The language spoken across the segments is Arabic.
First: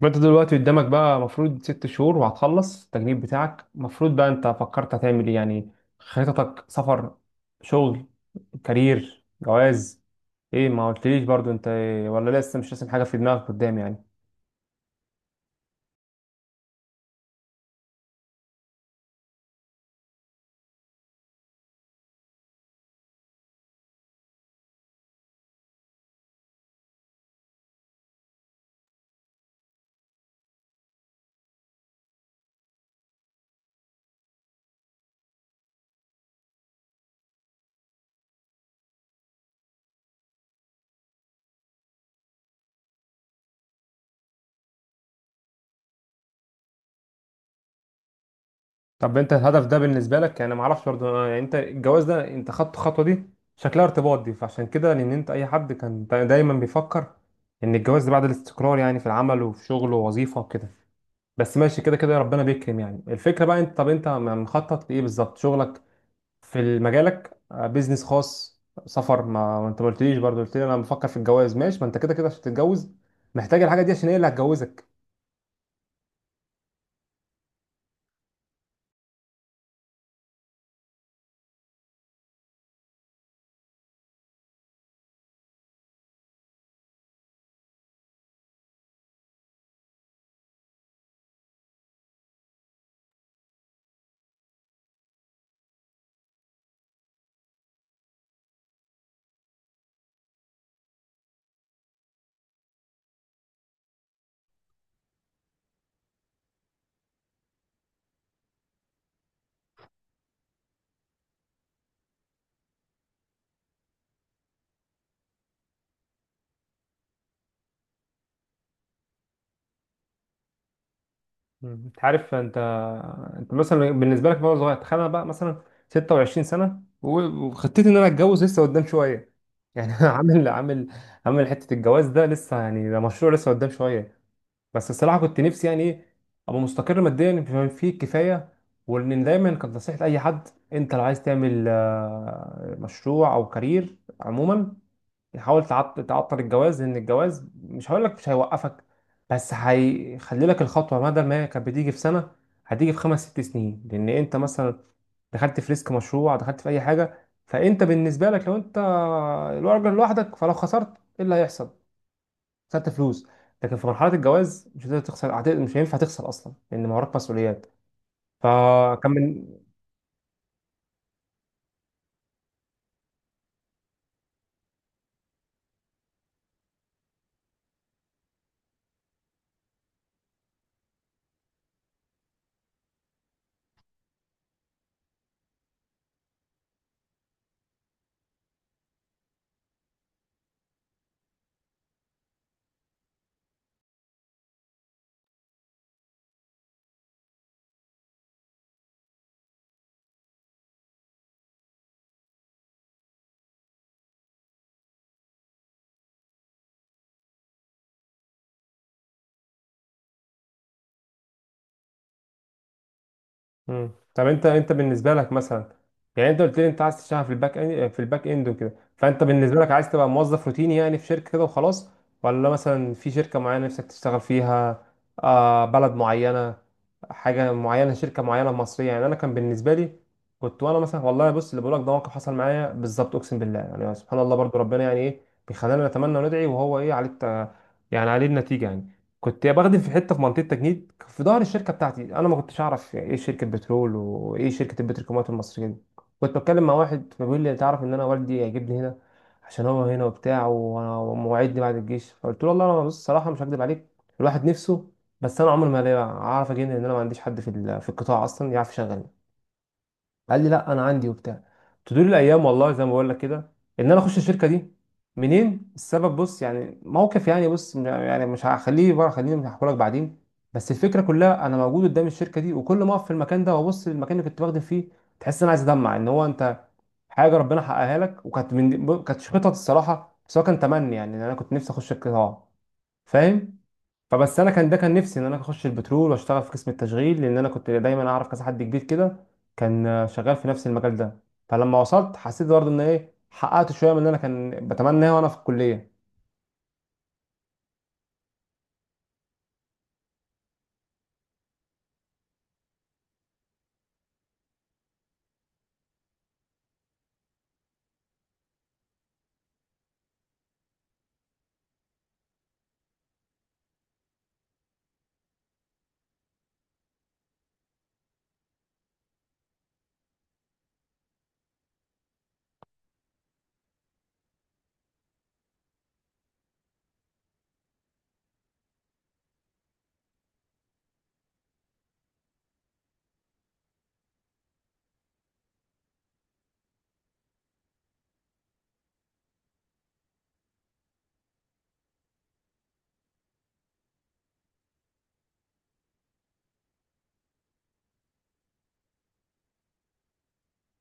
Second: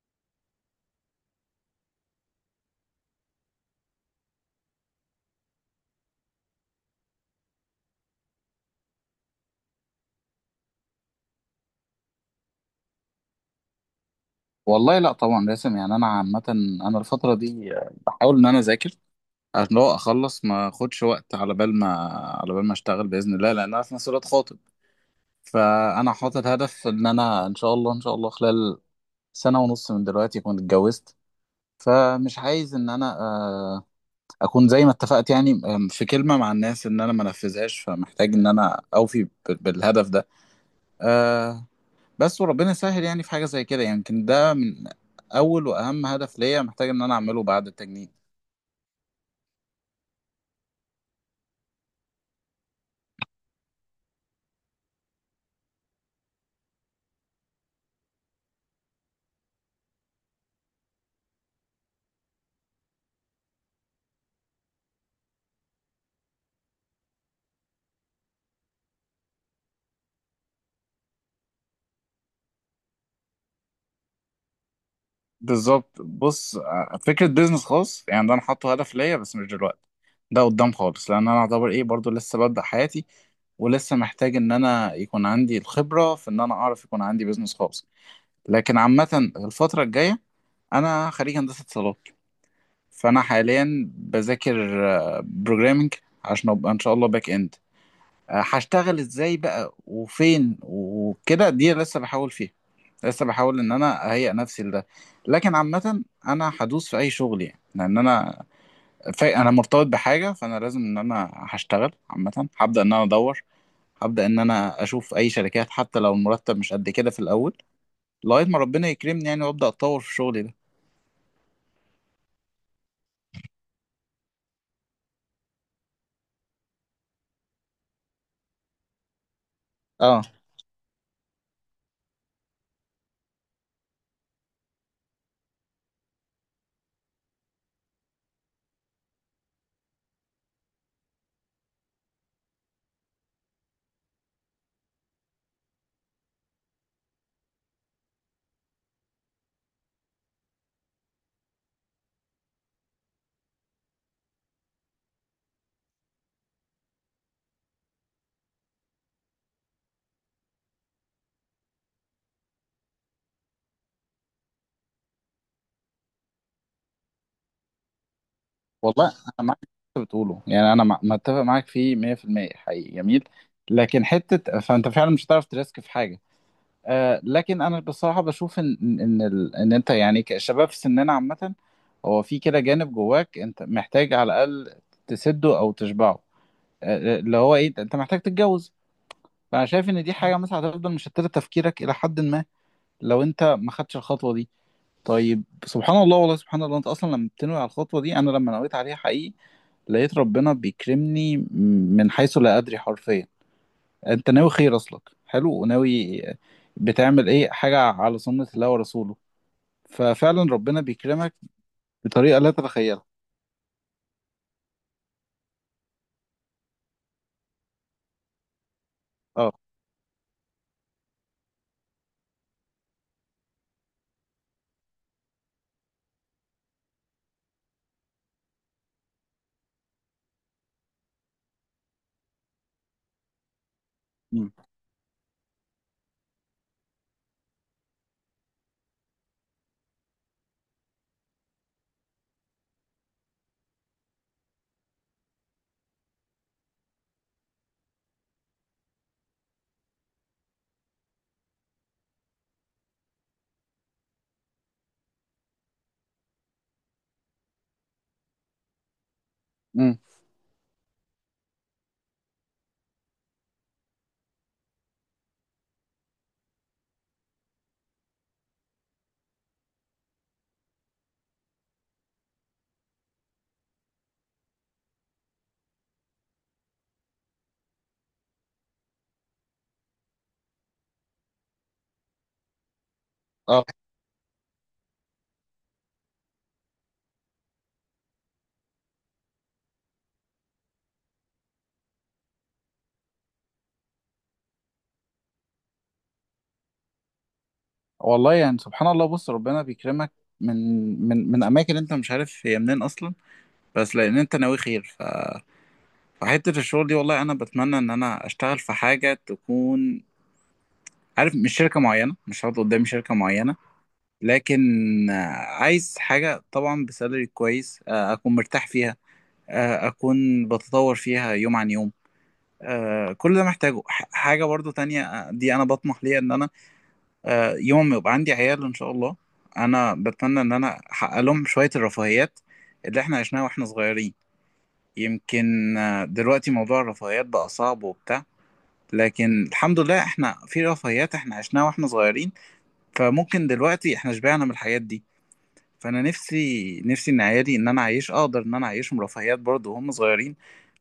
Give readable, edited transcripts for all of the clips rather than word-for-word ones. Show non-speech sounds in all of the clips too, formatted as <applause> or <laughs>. ما انت دلوقتي قدامك بقى مفروض ست شهور وهتخلص التجنيد بتاعك، مفروض بقى انت فكرت هتعمل ايه يعني؟ خططك سفر، شغل، كارير، جواز؟ ايه، ما قلتليش برضو انت ايه، ولا لسه مش راسم حاجة في دماغك قدام يعني؟ والله لا، طبعا لازم. يعني انا عامه، انا الفتره دي بحاول ان انا اذاكر عشان لو اخلص ما اخدش وقت على بال ما اشتغل باذن الله، لان انا في نفس الوقت خاطب. فانا حاطط هدف ان انا ان شاء الله ان شاء الله خلال سنه ونص من دلوقتي اكون اتجوزت. فمش عايز ان انا اكون زي ما اتفقت، يعني في كلمه مع الناس ان انا ما انفذهاش، فمحتاج ان انا اوفي بالهدف ده. آه، بس وربنا يسهل. يعني في حاجة زي كده يمكن ده من أول وأهم هدف ليا محتاج إن أنا أعمله بعد التجنيد. طب انت الهدف ده بالنسبة لك، يعني ما اعرفش برضو، يعني انت الجواز ده، انت خدت الخطوة دي شكلها ارتباط، دي فعشان كده. لان انت اي حد كان دايما بيفكر ان الجواز ده بعد الاستقرار، يعني في العمل وفي شغل ووظيفة وكده. بس ماشي، كده كده ربنا بيكرم. يعني الفكرة بقى انت، طب انت مخطط لإيه بالظبط؟ شغلك في مجالك، بيزنس خاص، سفر؟ ما انت ما قلتليش برضه، قلت لي انا بفكر في الجواز. ماشي، ما انت كده كده عشان تتجوز محتاج الحاجة دي، عشان هي اللي هتجوزك. بالظبط. بص فكرة بيزنس خاص، يعني ده أنا حاطه هدف ليا بس مش دلوقتي، ده قدام خالص، لأن أنا أعتبر إيه برضو لسه ببدأ حياتي، ولسه محتاج إن أنا يكون عندي الخبرة في إن أنا أعرف يكون عندي بيزنس خاص. لكن عامة الفترة الجاية، أنا خريج هندسة اتصالات، فأنا حاليا بذاكر بروجرامنج عشان أبقى إن شاء الله باك إند. هشتغل ازاي بقى وفين وكده دي لسه بحاول فيها، لسه بحاول ان انا اهيئ نفسي لده. لكن عامة انا هدوس في اي شغل، يعني لان انا انا مرتبط بحاجة، فانا لازم ان انا هشتغل. عامة هبدأ ان انا ادور، هبدأ ان انا اشوف اي شركات حتى لو المرتب مش قد كده في الاول، لغاية ما ربنا يكرمني يعني وابدأ اتطور في شغلي ده. انت عارف، انت مثلا بالنسبة لك بقى صغير، تخيل انا بقى مثلا 26 سنة وخطتي ان انا اتجوز لسه قدام شوية يعني. <laughs> انا اه. عامل حتة الجواز ده لسه، يعني ده مشروع لسه قدام شوية. بس الصراحه كنت نفسي يعني ايه، ابقى مستقر ماديا بما فيه الكفايه. وان دايما كانت نصيحه اي حد، انت لو عايز تعمل مشروع او كارير عموما، حاول تعطل الجواز. لان الجواز مش هقول لك مش هيوقفك، بس هيخلي لك الخطوه، بدل ما هي كانت بتيجي في سنه، هتيجي في خمس ست سنين. لان انت مثلا دخلت في ريسك مشروع، دخلت في اي حاجه، فانت بالنسبه لك لو انت الراجل لوحدك، فلو خسرت ايه اللي هيحصل؟ خدت فلوس. لكن في مرحله الجواز مش هتقدر تخسر، مش هينفع تخسر اصلا لان ما وراك مسؤوليات. والله فكان انا من. معاك في اللي انت بتقوله، يعني انا متفق معاك فيه 100% حقيقي جميل. لكن حتة فانت فعلا مش هتعرف تريسك في حاجة. لكن انا بصراحه بشوف ان إن انت يعني كشباب في سننا عامه، هو في كده جانب جواك انت محتاج على الاقل تسده او تشبعه. اللي هو ايه، انت محتاج تتجوز. فانا شايف ان دي حاجه مثلا هتفضل مشتته تفكيرك الى حد ما لو انت ما خدتش الخطوه دي. طيب، سبحان الله. والله سبحان الله، انت اصلا لما بتنوي على الخطوه دي، انا لما نويت عليها حقيقي لقيت ربنا بيكرمني من حيث لا ادري حرفيا. انت ناوي خير، اصلك حلو وناوي، بتعمل ايه حاجه على سنه الله ورسوله، ففعلا ربنا بيكرمك بطريقه لا تتخيلها. طب انت بالنسبه لك مثلا، يعني انت قلت لي انت عايز تشتغل في الباك اند وكده، فانت اه. بالنسبه لك عايز تبقى موظف روتيني يعني في شركه كده وخلاص؟ ولا مثلا في شركه معينه نفسك تشتغل فيها؟ بلد معينه، حاجه معينه، شركه معينه مصريه، يعني انا كان بالنسبه لي، كنت وانا مثلا، والله بص اللي بقولك ده موقف حصل معايا بالظبط، اقسم بالله. يعني سبحان الله، امم. برضو ربنا يعني ايه، بيخلينا نتمنى وندعي، وهو ايه عليه يعني عليه النتيجه يعني. كنت يا بخدم في حته، في منطقه تجنيد في ظهر الشركه بتاعتي. انا ما كنتش اعرف ايه شركه بترول وايه شركه البتروكيماويات المصريه دي. كنت بتكلم مع واحد فبيقول لي تعرف ان انا والدي هيجيبني هنا؟ عشان هو هنا وبتاع ومواعيدني بعد الجيش. فقلت له والله انا، بص الصراحه مش هكدب عليك، الواحد نفسه، بس انا عمري ما اعرف اجي هنا، لان انا ما عنديش حد في في القطاع اصلا يعرف يشغلني. امم. قال لي لا انا عندي وبتاع. تدور الايام، والله زي ما بقول لك كده، ان انا اخش الشركه دي، منين؟ السبب، بص يعني موقف، يعني بص يعني مش هخليه بره، خليني مش هحكي لك بعدين. بس الفكره كلها، انا موجود قدام الشركه دي، وكل ما اقف في المكان ده وابص للمكان اللي كنت بخدم فيه، تحس ان انا عايز ادمع، ان هو انت حاجه ربنا حققها لك، وكانت من كانت خطط الصراحه، بس هو كان تمني، يعني ان انا كنت نفسي اخش القطاع، فاهم؟ اه. فبس انا كان، ده كان نفسي ان انا اخش البترول واشتغل في قسم التشغيل، لان انا كنت دايما اعرف كذا حد كبير كده كان شغال في نفس المجال ده. فلما وصلت حسيت برضه ان ايه، حققت شويه من اللي انا كان بتمناه وانا في الكليه. والله يعني سبحان الله، بص ربنا بيكرمك من من اماكن انت مش عارف هي منين اصلا، بس لان انت ناوي خير. فحته الشغل دي والله انا بتمنى ان انا اشتغل في حاجه تكون، عارف، مش شركه معينه، مش هقعد قدامي شركه معينه، لكن آه، عايز حاجه طبعا بسالري كويس، اكون مرتاح فيها، اكون بتطور فيها يوم عن يوم. كل ده محتاجه حاجة برضو تانية. دي انا بطمح ليها ان انا، يوم ما يبقى عندي عيال ان شاء الله، انا بتمنى ان انا احقق لهم شوية الرفاهيات اللي احنا عشناها واحنا صغيرين. يمكن دلوقتي موضوع الرفاهيات بقى صعب وبتاع، لكن الحمد لله احنا في رفاهيات احنا عشناها واحنا صغيرين، فممكن دلوقتي احنا شبعنا من الحاجات دي. فانا نفسي نفسي ان عيالي، ان انا اعيش اقدر ان انا اعيشهم رفاهيات برضه وهم صغيرين،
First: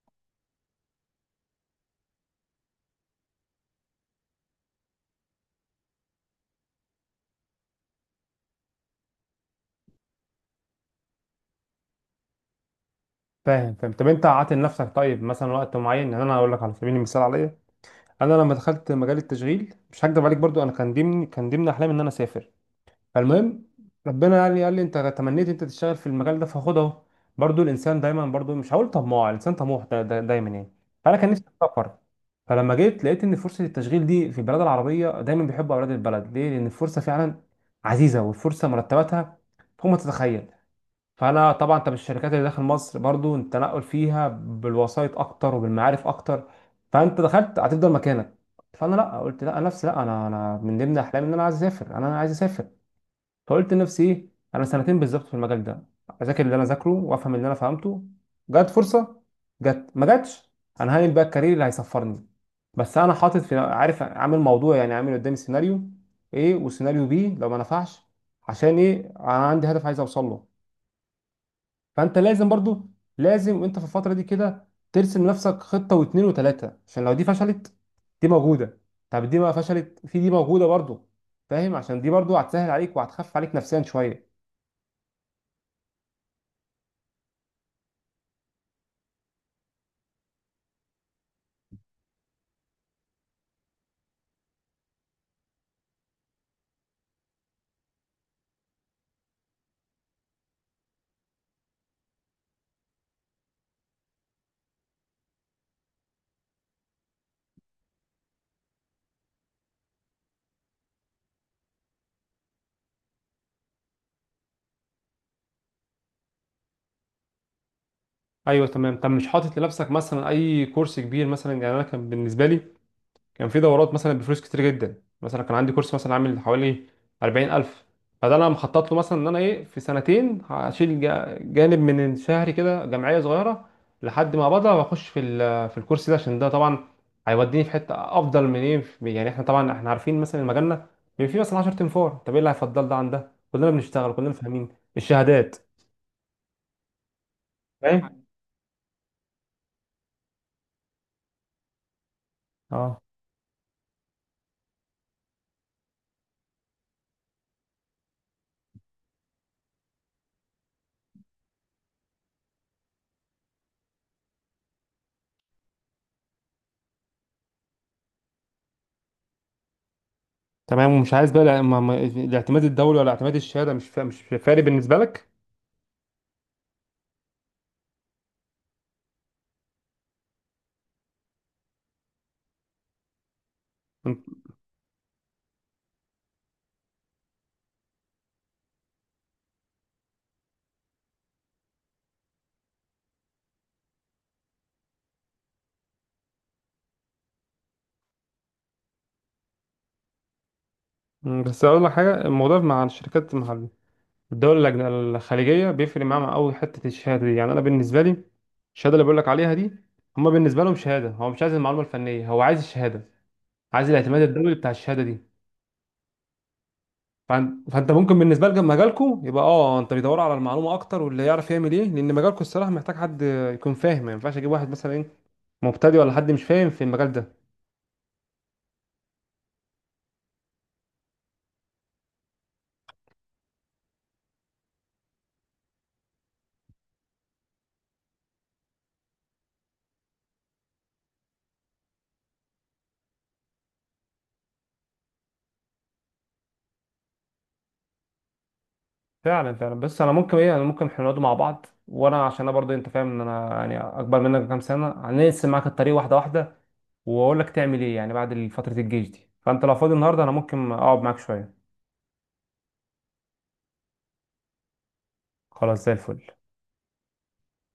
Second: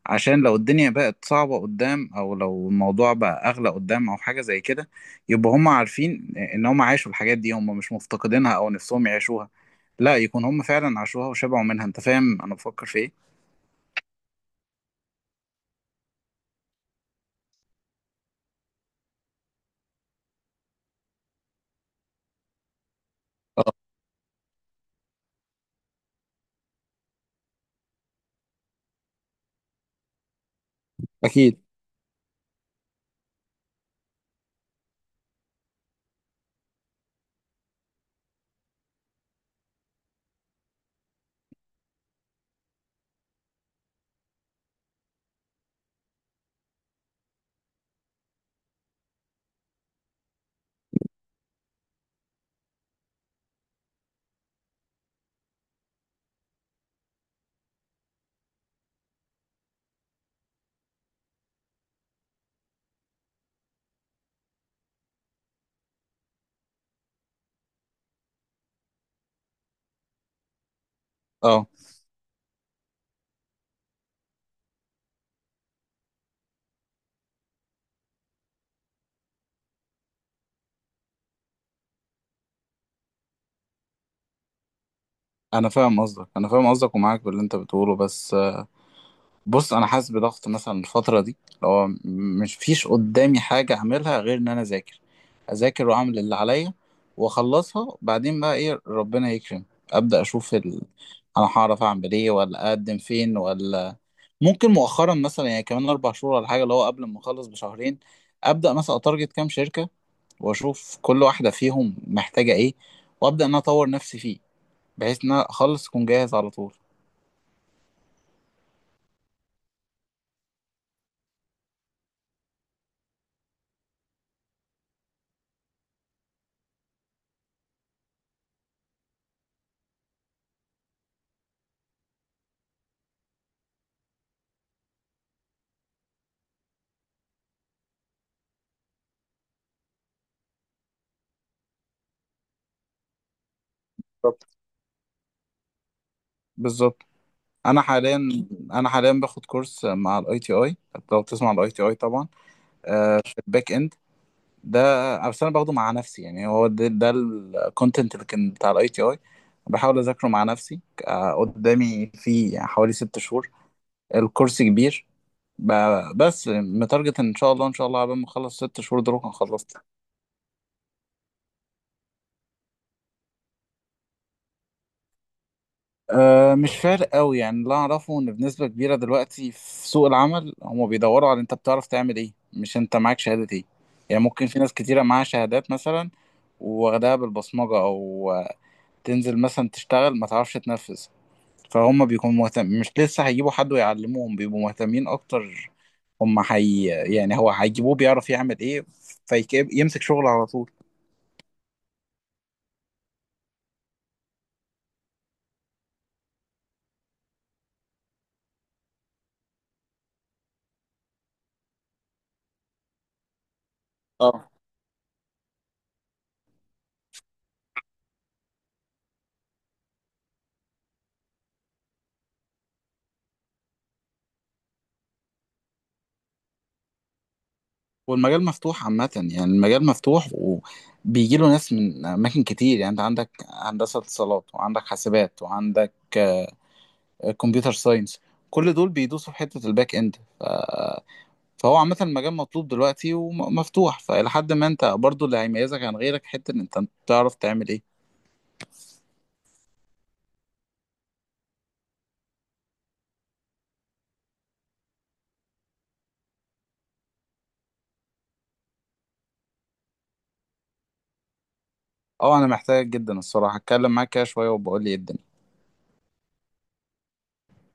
عشان لو الدنيا بقت صعبة قدام او لو الموضوع بقى اغلى قدام او حاجة زي كده، يبقى هم عارفين ان هم عاشوا الحاجات دي، هم مش مفتقدينها او نفسهم يعيشوها، لا، يكون هم فعلا عاشوها وشبعوا منها. انت فاهم انا بفكر في ايه؟ فاهم. طب انت عاطل لنفسك طيب مثلا وقت معين، يعني انا هقول لك على سبيل المثال عليا انا، لما دخلت مجال التشغيل مش هكدب عليك برضو، انا كان ضمن احلامي ان انا اسافر. فالمهم اه. ربنا يعني قال لي انت تمنيت انت تشتغل في المجال ده فخد اهو. برضو الانسان دايما، برضو مش هقول طماع، الانسان طموح، ده دايما يعني. فانا كان نفسي اكيد. اسافر، فلما جيت لقيت ان فرصه التشغيل دي في البلاد العربيه دايما بيحبوا اولاد البلد، ليه؟ لان الفرصه فعلا عزيزه، والفرصه مرتباتها فوق ما تتخيل. فانا طبعا، انت بالشركات اللي داخل مصر برضو التنقل فيها بالوسائط اكتر وبالمعارف اكتر، فانت دخلت هتفضل مكانك. فانا لا، قلت لا، نفسي لا انا من ضمن احلامي ان انا عايز اسافر، انا عايز اسافر. فقلت لنفسي ايه، انا سنتين بالظبط في المجال ده اذاكر اللي انا ذاكره وافهم اللي انا فهمته. جت فرصه، جت ما جاتش، انا هعمل بقى الكارير اللي هيصفرني. بس انا حاطط، في عارف، عامل موضوع، يعني عامل قدامي سيناريو ايه وسيناريو بي لو ما نفعش. عشان ايه؟ انا عندي هدف عايز اوصل له. اه. فانت لازم وانت في الفتره دي كده ترسم لنفسك خطه واتنين وتلاته، عشان لو دي فشلت دي موجوده. طب دي ما فشلت، في دي موجوده برضو. فاهم؟ عشان دي برضو هتسهل عليك وهتخفف عليك نفسيا شويه. انا فاهم قصدك، انا فاهم قصدك ومعاك باللي انت بتقوله، بس بص انا حاسس بضغط مثلا الفتره دي، اللي هو مش فيش قدامي حاجه اعملها غير ان انا اذاكر، اذاكر واعمل اللي عليا واخلصها، بعدين بقى ايه، ربنا يكرم، ابدا اشوف انا هعرف اعمل ايه ولا اقدم فين. ولا ممكن مؤخرا مثلا يعني كمان 4 شهور ولا حاجه، اللي هو قبل ما اخلص بشهرين ابدا مثلا اتارجت كام شركه، واشوف كل واحده فيهم محتاجه ايه، وابدا ان أنا اطور نفسي فيه بحيث ان انا اخلص اكون جاهز على طول. ايوه تمام. طب مش حاطط لنفسك مثلا اي كورس كبير مثلا؟ يعني انا كان بالنسبه لي كان في دورات مثلا بفلوس كتير جدا، مثلا كان عندي كورس مثلا عامل حوالي 40000. فده انا مخطط له مثلا ان انا ايه، في سنتين هشيل جانب من شهري كده جمعيه صغيره لحد ما بقدر، واخش في في الكورس ده، عشان ده طبعا هيوديني في حته افضل من ايه يعني احنا طبعا عارفين مثلا مجالنا بيبقى فيه مثلا 10 تنفار، طب ايه اللي هيفضل ده عن ده؟ كلنا بنشتغل، كلنا بالظبط، فاهمين. الشهادات. بالظبط. انا فاهم؟ حاليا انا حاليا باخد كورس مع الاي تي اي. لو بتسمع الاي تي اي طبعا. اه في الباك اند ده، بس انا باخده مع نفسي. يعني هو ده الكونتنت اللي كان بتاع الاي تي اي، بحاول اذاكره مع نفسي. قدامي في حوالي 6 شهور، الكورس كبير، بس متارجت ان شاء الله ان شاء الله قبل ما اخلص 6 شهور دول هكون خلصت. تمام. ومش عايز بقى الاعتماد الدولي، ولا اعتماد الشهاده مش فارق بالنسبه لك؟ أه، مش فارق قوي. يعني اللي اعرفه ان بنسبه كبيره دلوقتي في سوق العمل هم بيدوروا على انت بتعرف تعمل ايه مش انت معاك شهاده ايه. يعني ممكن في ناس كتيره معاها شهادات مثلا واخدها بالبصمجه او تنزل مثلا تشتغل ما تعرفش تنفذ، فهم بيكونوا مهتم مش، لسه هيجيبوا حد ويعلموهم، بيبقوا مهتمين اكتر، هم حي، يعني هو هيجيبوه بيعرف يعمل ايه فيمسك شغل على طول. بس اقول لك حاجه، الموضوع مع الشركات، مع الدول الخليجيه بيفرق معاهم قوي حته الشهاده دي. يعني انا بالنسبه لي الشهاده اللي بقول لك عليها دي، هما بالنسبه لهم شهاده، هو مش عايز المعلومه الفنيه، هو عايز الشهاده، عايز الاعتماد اه. الدولي بتاع الشهاده دي. فانت ممكن بالنسبه لك مجالكم يبقى، انت بيدوروا على المعلومه اكتر واللي يعرف يعمل ايه، لان مجالكم الصراحه محتاج حد يكون فاهم. ما ينفعش اجيب واحد مثلا ايه، مبتدئ، ولا حد مش فاهم في المجال ده. والمجال مفتوح عامة، يعني المجال مفتوح وبيجي له ناس من أماكن كتير، يعني أنت عندك هندسة اتصالات وعندك حاسبات وعندك كمبيوتر ساينس، كل دول بيدوسوا في حتة الباك إند. فهو عامة المجال مطلوب دلوقتي ومفتوح، فإلى حد ما أنت برضو اللي هيميزك عن غيرك حتة إن أنت بتعرف تعمل إيه. فعلا فعلا. بس انا ممكن احنا نقعد مع بعض، وانا عشان انا برضه انت فاهم ان انا يعني اكبر منك بكام سنه، هنقسم معاك الطريق واحده واحده واقول لك تعمل ايه يعني بعد فتره الجيش دي. فانت لو فاضي النهارده انا ممكن اقعد معاك شويه. أه، أنا محتاجك جدا الصراحة، أتكلم معاك كده شوية وبقول لي إيه الدنيا. خلاص، زي الفل.